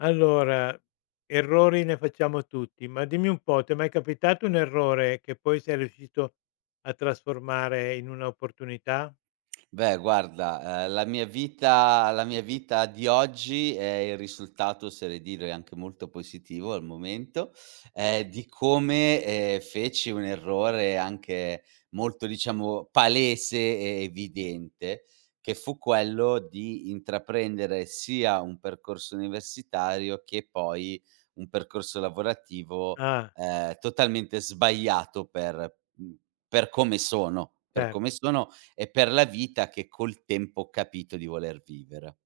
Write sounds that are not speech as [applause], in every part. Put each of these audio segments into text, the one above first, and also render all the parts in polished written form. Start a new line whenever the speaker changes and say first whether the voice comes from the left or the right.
left: Allora, errori ne facciamo tutti, ma dimmi un po', ti è mai capitato un errore che poi sei riuscito a trasformare in un'opportunità?
right: Beh guarda, la mia vita di oggi è il risultato, oserei dire anche molto positivo al momento, di come, feci un errore anche molto, diciamo, palese e evidente, che fu quello di intraprendere sia un percorso universitario che poi un percorso lavorativo,
left: Ah,
right: totalmente sbagliato per per come sono per come
left: certo.
right: sono e per la vita che col tempo ho capito di voler vivere.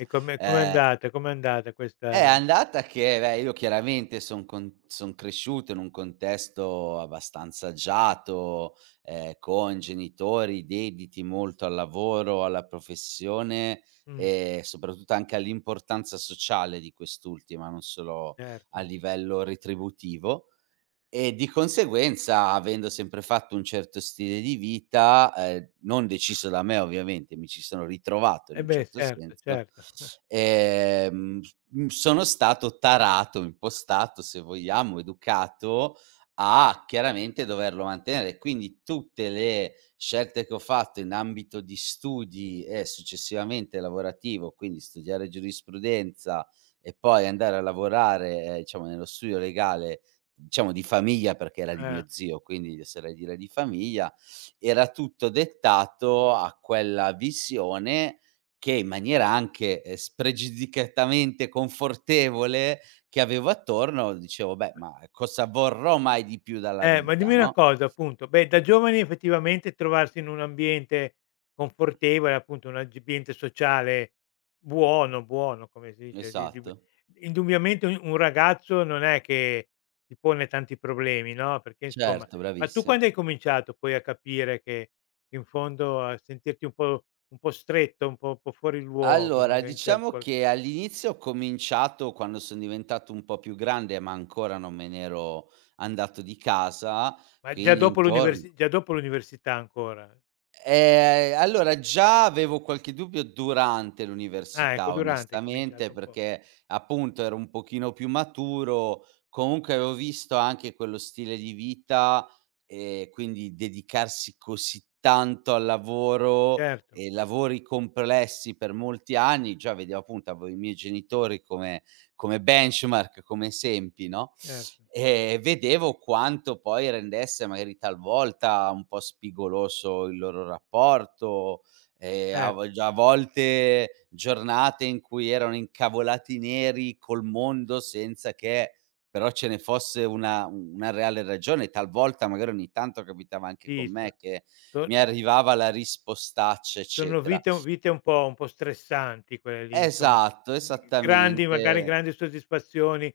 left: E come
right: Ehm,
left: com'è andata
right: è
left: questa.
right: andata che, beh, io chiaramente son cresciuto in un contesto abbastanza agiato, con genitori dediti molto al lavoro, alla professione
left: Mh,
right: e soprattutto anche all'importanza sociale di quest'ultima, non solo a
left: certo.
right: livello retributivo. E di conseguenza, avendo sempre fatto un certo stile di vita, non deciso da me ovviamente, mi ci sono ritrovato in
left: Eh
right: un
left: beh,
right: certo
left: certo,
right: senso,
left: certo. [laughs]
right: sono stato tarato, impostato se vogliamo, educato a chiaramente doverlo mantenere. Quindi tutte le scelte che ho fatto in ambito di studi e successivamente lavorativo, quindi studiare giurisprudenza e poi andare a lavorare, diciamo, nello studio legale, diciamo di famiglia perché era di
left: Eh.
right: mio zio, quindi oserei dire di famiglia, era tutto dettato a quella visione che in maniera anche, spregiudicatamente confortevole, che avevo attorno, dicevo: "Beh, ma cosa vorrò mai di più dalla
left: Ma
right: vita?"
left: dimmi una
right: No?
left: cosa appunto, beh da giovani effettivamente trovarsi in un ambiente confortevole, appunto un ambiente sociale buono, buono come si dice, di
right: Esatto.
left: indubbiamente un ragazzo non è che ti pone tanti problemi, no, perché insomma.
right: Certo,
left: Ma tu
right: bravissimo.
left: quando hai cominciato poi a capire che in fondo a sentirti un po' stretto, un po' fuori luogo
right: Allora,
left: magari in cer
right: diciamo
left: qual
right: che all'inizio ho cominciato quando son diventato un po' più grande, ma ancora non me n'ero andato di casa,
left: ma
right: quindi intorn
left: già dopo l'università ancora?
right: Allora già avevo qualche dubbio durante
left: Ah ecco,
right: l'università,
left: durante hai cominciato
right: onestamente,
left: un po'.
right: perché appunto ero un pochino più maturo, comunque avevo visto anche quello stile di vita, e quindi dedicarsi così tanto al lavoro
left: Certo,
right: e lavori complessi per molti anni, già vedevo, appunto, avevo i miei genitori come benchmark, come esempi, no,
left: certo.
right: e vedevo quanto poi rendesse magari talvolta un po' spigoloso il loro rapporto, a
left: Cer
right: vo già a volte giornate in cui erano incavolati neri col mondo senza che però ce ne fosse una reale ragione. Talvolta, magari ogni tanto, capitava anche
left: sì,
right: con me che
left: so
right: mi arrivava la rispostaccia,
left: sono
right: eccetera.
left: vite un po' stressanti quelle lì, insomma,
right: Esatto,
left: g grandi magari
right: esattamente.
left: grandi soddisfazioni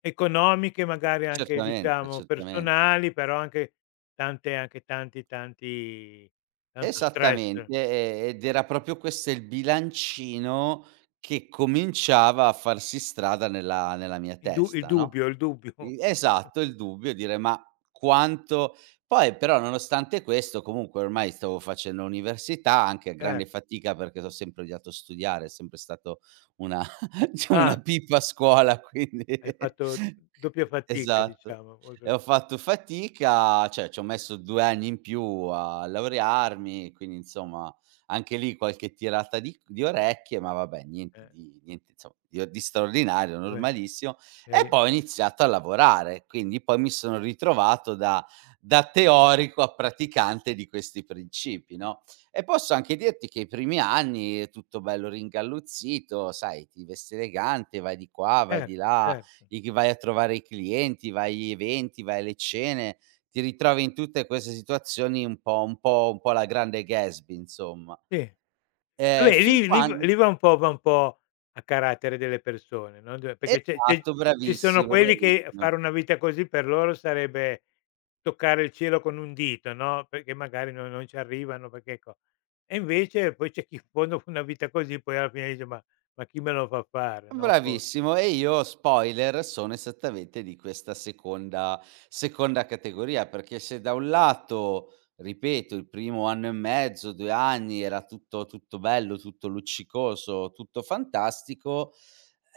left: economiche, magari anche
right: Certamente,
left: diciamo
right: certamente.
left: personali, però anche tante anche tanti tanti tanto stress.
right: Esattamente, ed era proprio questo il bilancino che cominciava a farsi strada nella mia
left: I du il
right: testa, no?
left: dubbio il dubbio.
right: I esatto,
left: [laughs]
right: il dubbio, dire: "Ma quanto". Poi però, nonostante questo, comunque ormai stavo facendo l'università, anche a
left: Cer
right: grande fatica perché t'ho sempre odiato studiare, è sempre stato una [laughs] diciamo, una
left: Ah,
right: pippa a scuola, quindi
left: hai fatto
right: [laughs]
left: doppia fatica
right: esatto.
left: diciamo,
right: E
left: oltre.
right: ho fatto fatica, cioè ci ho messo 2 anni in più a laurearmi, quindi insomma anche lì qualche tirata di orecchie, ma vabbè, niente
left: Eh,
right: di niente, insomma, di straordinario,
left: vabbè,
right: normalissimo. E
left: eri
right: poi ho iniziato a lavorare, quindi poi mi sono ritrovato da teorico a praticante di questi principi, no, e posso anche dirti che i primi anni è tutto bello ringalluzzito, sai, ti vesti elegante, vai di qua, vai di
left: certo,
right: là,
left: certo.
right: i chi vai a trovare i clienti, vai agli eventi, vai alle cene, ti ritrovi in tutte queste situazioni un po' alla Grande Gatsby, insomma.
left: Sì. Vabbè,
right: Fin
left: lì lì
right: quan
left: v lì va un po' a carattere delle persone, no, d perché c'è c'è
right: esatto,
left: ci sono
right: bravissimo,
left: quelli che
right: bravissimo.
left: fare una vita così per loro sarebbe toccare il cielo con un dito, no, perché magari non ci arrivano perché co e invece poi c'è chi in fondo una vita così poi alla fine dice: "Ma chi me lo fa fare?" No, for
right: Bravissimo e io, spoiler, sono esattamente di questa seconda categoria, perché se da un lato, ripeto, il primo anno e mezzo, 2 anni era tutto bello, tutto luccicoso, tutto fantastico,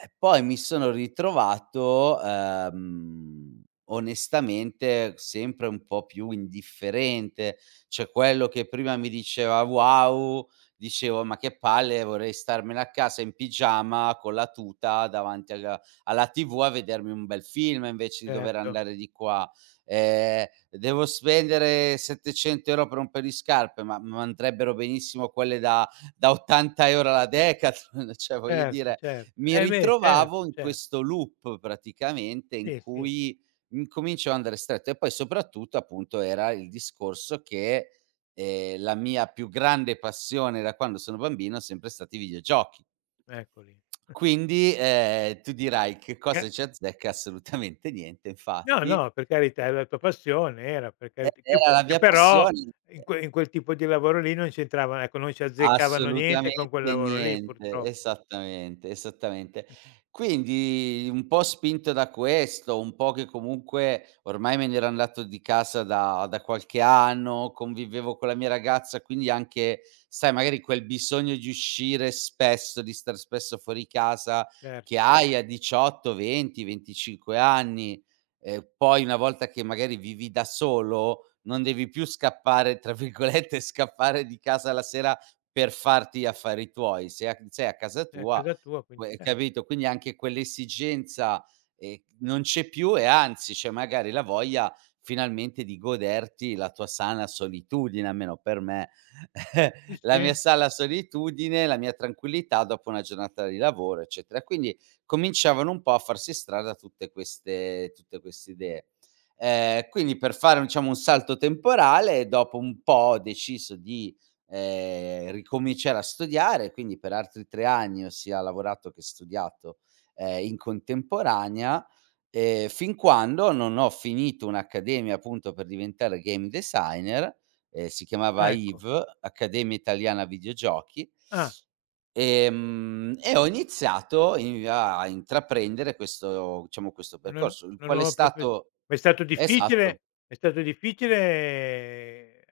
right: e poi mi sono ritrovato, onestamente, sempre un po' più indifferente, cioè quello che prima mi diceva: "Wow!", dicevo: "Ma che palle, vorrei starmene a casa in pigiama con la tuta davanti alla TV a vedermi un bel film invece di dover
left: certo,
right: andare di qua. Devo spendere 700 € per un paio di scarpe, ma andrebbero benissimo quelle da 80 € alla Decathlon." [laughs] Cioè, voglio
left: certo,
right: dire,
left: certo.
right: mi
left: Eh beh, certo,
right: ritrovavo in
left: cer
right: questo loop praticamente, in
left: sì, sì,
right: cui incominciavo a andare stretto e poi soprattutto, appunto, era il discorso che, la mia più grande passione, da quando sono bambino, è sempre stati i videogiochi.
left: ecco lì. [laughs]
right: Quindi, tu dirai: "Che
left: Gra
right: cosa ci azzecca?" Assolutamente niente,
left: No, no,
right: infatti,
left: per carità, è la tua passione, era per
right: e
left: carità, che
right: era la
left: che
right: mia
left: però
right: passione.
left: in quel tipo di lavoro lì non c'entravano ecco, non ci azzeccavano niente con quel
right: Assolutamente
left: lavoro lì
right: niente,
left: purtroppo.
right: esattamente, esattamente. Quindi un po' spinto da questo, un po' che comunque ormai me ne ero andato di casa da qualche anno, convivevo con la mia ragazza, quindi anche, sai, magari quel bisogno di uscire spesso, di star spesso fuori casa,
left: Certo,
right: che hai a 18, 20, 25 anni, poi una volta che magari vivi da solo non devi più "scappare", tra virgolette, [laughs] scappare di casa la sera per farti gli affari tuoi. Se a sei a casa
left: è a
right: tua,
left: casa tua quindi
right: que
left: cer
right: capito? Quindi anche quell'esigenza, non c'è più e anzi c'è magari la voglia, finalmente, di goderti la tua sana solitudine, almeno per me,
left: sì,
right: [laughs]
left: sì,
right: la mia sana solitudine, la mia tranquillità dopo una giornata di lavoro, eccetera. Quindi cominciavano un po' a farsi strada tutte queste idee. Quindi, per fare, diciamo, un salto temporale, dopo un po' ho deciso di ricominciare a studiare, quindi per altri 3 anni ho sia lavorato che studiato, in contemporanea, fin quando non ho finito un'accademia, appunto, per diventare game designer, si chiamava
left: ecco.
right: AIV, Accademia Italiana Videogiochi,
left: Ah,
right: e ho iniziato in a intraprendere questo, diciamo, questo
left: una
right: percorso, il
left: una
right: quale è
left: nuova profes
right: stato
left: ma è stato
right: esatto.
left: difficile è stato difficile eh,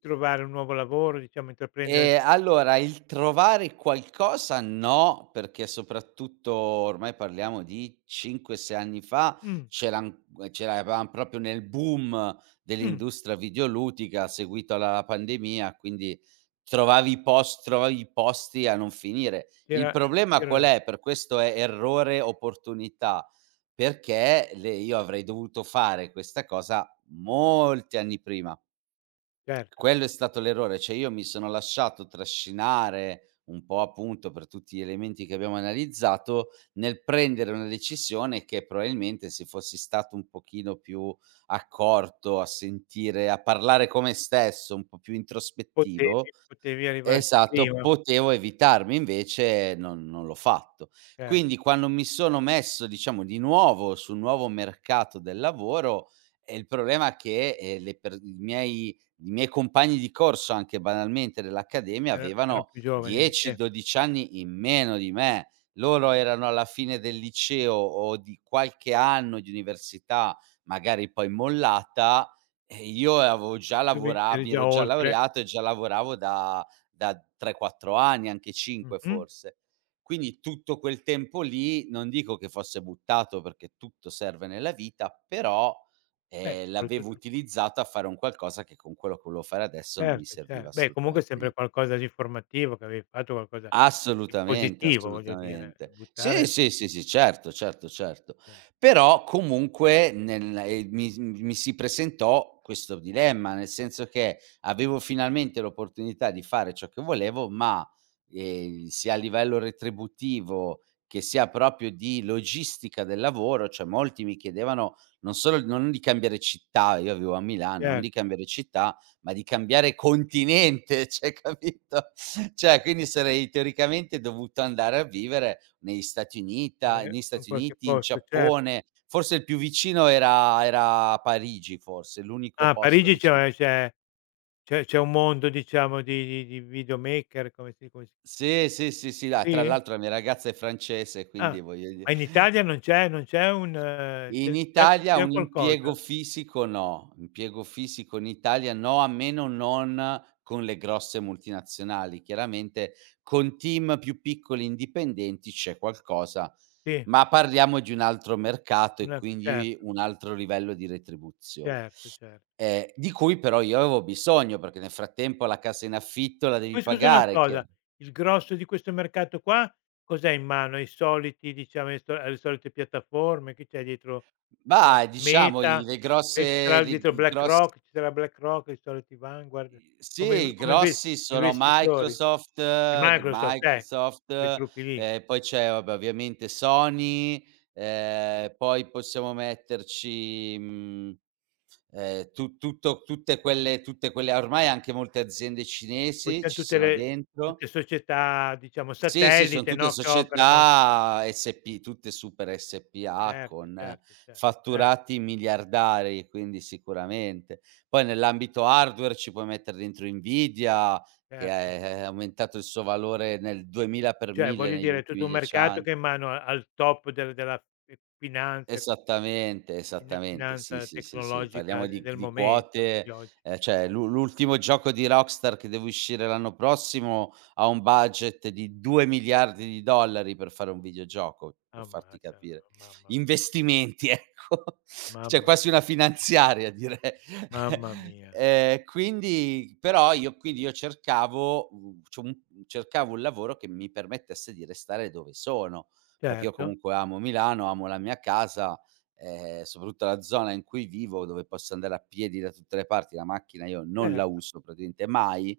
left: trovare un nuovo lavoro, diciamo intraprendere.
right: Allora il trovare qualcosa, no, perché soprattutto ormai parliamo di 5, 6 anni fa,
left: mh,
right: c'eran ce l'avevam proprio nel boom
left: mh,
right: dell'industria videoludica seguito alla pandemia, quindi trovavi i post trovavi i posti a non finire. Il
left: c'era
right: problema
left: c'era
right: qual
left: la-
right: è? Per questo è errore opportunità, perché le io avrei dovuto fare questa cosa molti anni prima.
left: certo,
right: Quello è stato l'errore, cioè io mi sono lasciato trascinare un po', appunto, per tutti gli elementi che abbiamo analizzato, nel prendere una decisione che probabilmente, se fossi stato un pochino più accorto a sentire, a parlare con me stesso, un po' più introspettivo...
left: potevi arrivarci
right: Esatto,
left: prima.
right: potevo evitarmi, invece non l'ho fatto.
left: Cer
right: Quindi quando mi sono messo, diciamo, di nuovo sul nuovo mercato del lavoro, il problema è che, le per i miei compagni di corso, anche banalmente dell'accademia,
left: Era Eran
right: avevano
left: più giovani di
right: 10,
left: te.
right: 12 anni in meno di me. Loro erano alla fine del liceo o di qualche anno di università, magari poi mollata, e io avevo già
left: Tu eri
right: lavora
left: eri
right: mi
left: già
right: ero già
left: oltre.
right: laureato e già lavoravo da 3, 4 anni, anche 5
left: Mh-mh.
right: forse. Quindi tutto quel tempo lì, non dico che fosse buttato perché tutto serve nella vita, però,
left: Beh,
right: l'avevo
left: soprattutto
right: utilizzato a fare un qualcosa che con quello che volevo fare adesso non mi
left: certo, cer
right: serviva
left: beh, comunque sempre
right: assolutamente.
left: qualcosa di formativo che avevi fatto, qualcosa di
right: Assolutamente,
left: positivo, voglio dire,
right: assolutamente. Sì,
left: buttare
right: sì, sì, sì, certo, certo, certo.
left: insomma.
right: Però comunque nel mi si presentò questo dilemma, nel senso che avevo finalmente l'opportunità di fare ciò che volevo, ma, sia a livello retributivo che sia proprio di logistica del lavoro, cioè molti mi chiedevano non solo, non di cambiare città, io vivo a Milano, non di
left: Certo,
right: cambiare città, ma di cambiare continente, [laughs] cioè, capito? Cioè, quindi sarei teoricamente dovuto andare a vivere
left: magari
right: negli
left: in
right: Stati
left: qualche
right: Uniti, in
left: posto, cer
right: Giappone, forse il più vicino era Parigi, forse, l'unico
left: ah, a
right: posto
left: Parigi
right: vicino.
left: c'è un mondo, diciamo, di videomaker, come si come si
right: Sì, sì, sì, sì, la tra
left: sì?
right: l'altro la mia ragazza è francese,
left: Ah,
right: quindi voglio dire.
left: ma in Italia non c'è non c'è un
right: In
left: c'è c'è
right: Italia
left: c'è
right: un impiego
left: qualcosa?
right: fisico no, impiego fisico in Italia no, a meno non con le grosse multinazionali. Chiaramente con team più piccoli indipendenti c'è qualcosa,
left: Sì,
right: ma parliamo di un altro mercato
left: un
right: e
left: altro
right: quindi
left: certo,
right: un altro livello di retribuzione,
left: certo, cer
right: di cui però io avevo bisogno, perché nel frattempo la casa in affitto la devi
left: Poi scusa una
right: pagare, chiaro.
left: cosa, il grosso di questo mercato qua cos'è in mano? Ai soliti diciamo, ai so alle solite piattaforme? Chi c'è dietro? No,
right: Mah, diciamo, i
left: Meta?
right: le
left: E ci
right: grosse
left: sarà
right: li
left: dietro
right: i gros
left: BlackRock? Ci sarà BlackRock, i soliti Vanguard?
right: I sì,
left: Come inv
right: i
left: come inves
right: grossi sono
left: investitori?
right: Microsoft,
left: E
right: g
left: Microsoft,
right: Microsoft,
left: quei gruppi lì.
right: poi c'è, vabbè, ovviamente Sony, poi possiamo metterci, tu tutto tutte quelle tutte quelle, ormai anche molte aziende
left: Poi
right: cinesi,
left: c'han
right: ci sono dentro.
left: tutte società diciamo
right: Sì, sì, son
left: satellite,
right: tutte
left: no, che operano
right: società SP tutte super SpA
left: certo,
right: con
left: certo, certo,
right: fatturati miliardari, quindi sicuramente. Poi nell'ambito hardware ci puoi mettere dentro Nvidia che
left: certo.
right: è aumentato il suo valore nel 2000 per
left: Cioè,
right: 1000
left: voglio
right: negli
left: dire, è tutto
right: ultimi
left: un
right: 10
left: mercato
right: an
left: che è in mano a al top della fi finanza
right: Esattamente,
left: fin
right: esattamente.
left: finanza
right: Sì, sì, sì, sì.
left: tecnologica
right: Parliamo
left: de
right: di
left: del
right: di
left: momento, di
right: quote,
left: oggi.
right: cioè l'ultimo gioco di Rockstar che deve uscire l'anno prossimo ha un budget di 2.000.000.000 di dollari per fare un videogioco, per farti
left: Ammazza,
right: capire.
left: mamma mia,
right: Investimenti, [laughs] ecco. Cioè
left: mamma
right: quasi
left: mia,
right: una finanziaria, direi.
left: mamma
right: [laughs]
left: mia.
right: Quindi io cercavo, c'ho un cercavo un lavoro che mi permettesse di restare dove sono, perché io
left: Certo,
right: comunque amo Milano, amo la mia casa, soprattutto la zona in cui vivo, dove posso andare a piedi da tutte le parti, la macchina io non la
left: certo.
right: uso praticamente mai,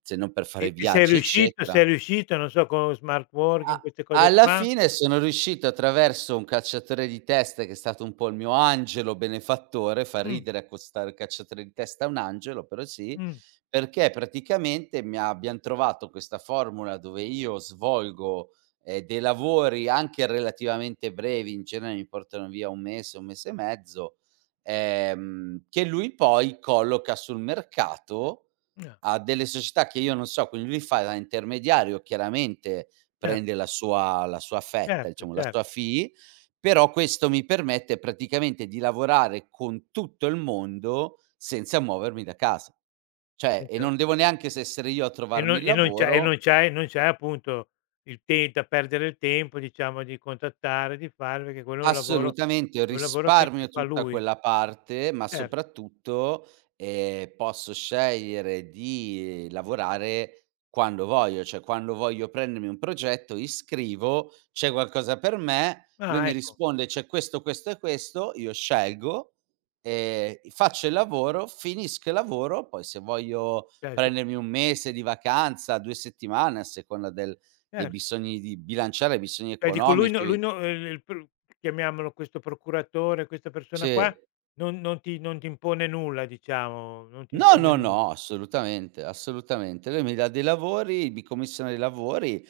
right: se non per
left: E
right: fare
left: e sei
right: viaggi,
left: riuscito
right: eccetera.
left: sei riuscito, non so, con smart working,
right: A
left: queste cose
right: alla
left: qua?
right: fine sono riuscito attraverso un cacciatore di teste, che è stato un po' il mio angelo benefattore, fa
left: Mh,
right: ridere accostare il cacciatore di testa a un angelo, però sì,
left: mh,
right: perché praticamente mi abbiam trovato questa formula dove io svolgo, dei lavori anche relativamente brevi, in genere mi portano via 1 mese, 1 mese e mezzo, che lui poi colloca sul mercato,
left: no,
right: a delle società che io non so, quindi lui fa da intermediario, chiaramente
left: cer
right: prende la sua fetta,
left: certo,
right: diciamo la sua fee, però questo mi permette praticamente di lavorare con tutto il mondo senza muovermi da casa. Cioè, e
left: certo.
right: non devo neanche s essere io a trovarmi il
left: E
right: lavoro.
left: non c'hai non c'hai appunto il te da perdere il tempo diciamo di contattare, di fare, perché quello è un lavoro
right: Assolutamente,
left: è un lavoro che ti
right: risparmio
left: fa
right: tutta
left: lui.
right: quella parte, ma
left: Cer
right: soprattutto, posso scegliere di lavorare quando voglio, cioè quando voglio prendermi un progetto, gli scrivo: "C'è qualcosa per me?" Lui
left: Ah
right: mi
left: ecco,
right: risponde: "C'è questo, questo e questo." Io scelgo, faccio il lavoro, finisco il lavoro, poi se voglio
left: certo,
right: prendermi 1 mese di vacanza, 2 settimane a seconda del dei
left: certo.
right: bisogni di bilanciare i bisogni
left: Cioè dico lui
right: economici,
left: no il il pr chiamiamolo questo procuratore, questa persona
right: sì.
left: qua, non ti impone nulla diciamo, non ti
right: No,
left: impone
right: no,
left: nulla.
right: no, assolutamente, assolutamente. Lui mi dà dei lavori, mi commissiona dei lavori,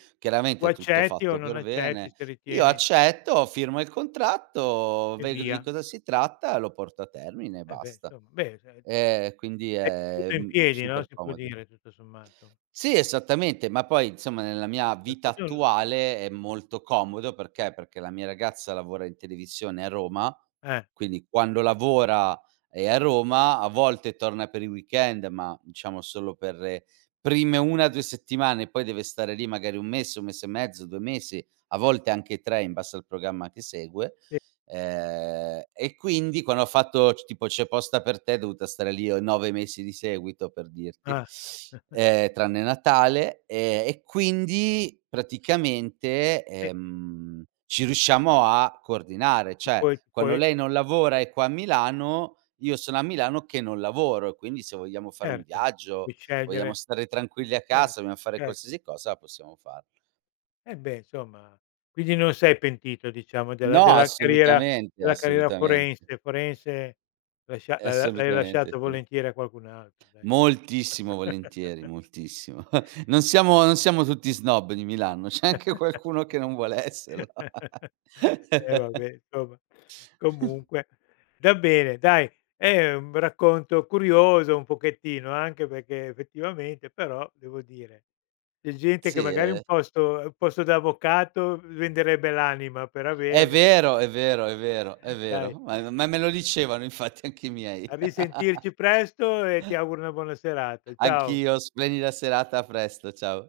left: Tu
right: chiaramente è tutto
left: accetti o
right: fatto
left: non
right: per
left: accetti,
right: bene.
left: se
right: Io
left: ritieni
right: accetto, firmo il contratto,
left: e
right: vedo di
left: via.
right: cosa si tratta, lo porto a termine e
left: Eh beh
right: basta.
left: insomma, beh sei
right: Quindi è,
left: seduto in piedi, no,
right: super
left: si può
right: comodo.
left: dire tutto sommato.
right: Sì, esattamente, ma poi insomma nella mia vita attuale è molto comodo, perché la mia ragazza lavora in televisione a Roma,
left: Eh.
right: quindi quando lavora è a Roma, a volte torna per i weekend, ma diciamo solo per le prime 1, 2 settimane, poi deve stare lì magari 1 mese, 1 mese e mezzo, 2 mesi, a volte anche 3, in base al programma che segue.
left: Sì,
right: E quindi quando ho fatto, c tipo, C'è posta per te, è dovuta stare lì o 9 mesi di seguito, per dirti,
left: ah,
right: tranne Natale, e quindi praticamente,
left: sì,
right: ci riusciamo a coordinare,
left: ti
right: cioè
left: puoi ti puoi
right: quando lei non lavora e è qua a Milano, io sono a Milano che non lavoro e quindi se vogliamo fare un
left: certo, puoi
right: viaggio, vogliamo
left: scegliere,
right: stare tranquilli a
left: cer
right: casa, vogliamo fare
left: cer
right: qualsiasi cosa, la possiamo farlo.
left: eh beh, insomma, quindi non sei pentito diciamo della
right: No,
left: della carriera
right: assolutamente,
left: della carriera
right: assolutamente.
left: forense. Forense lascia l'hai
right: Assolutamente
left: lasciata
right: sì.
left: volentieri a qualcun altro dai.
right: Moltissimo volentieri,
left: [laughs]
right: moltissimo. [laughs] Non siamo tutti snob di Milano, c'è anche qualcuno che non vuole esserlo.
left: Eh
right: [laughs]
left: vabbè, insomma, comunque va bene dai, è un racconto curioso un pochettino anche perché effettivamente però devo dire c'è gente che
right: Sì,
left: magari un
right: è
left: posto un posto da avvocato venderebbe l'anima per
right: è
left: averlo.
right: vero, è vero, è vero, è
left: Dai,
right: vero, ma me lo dicevano infatti anche i
left: a
right: miei. [laughs]
left: risentirci presto e ti auguro una buona serata. Ciao.
right: Anch'io, splendida serata, a presto, ciao.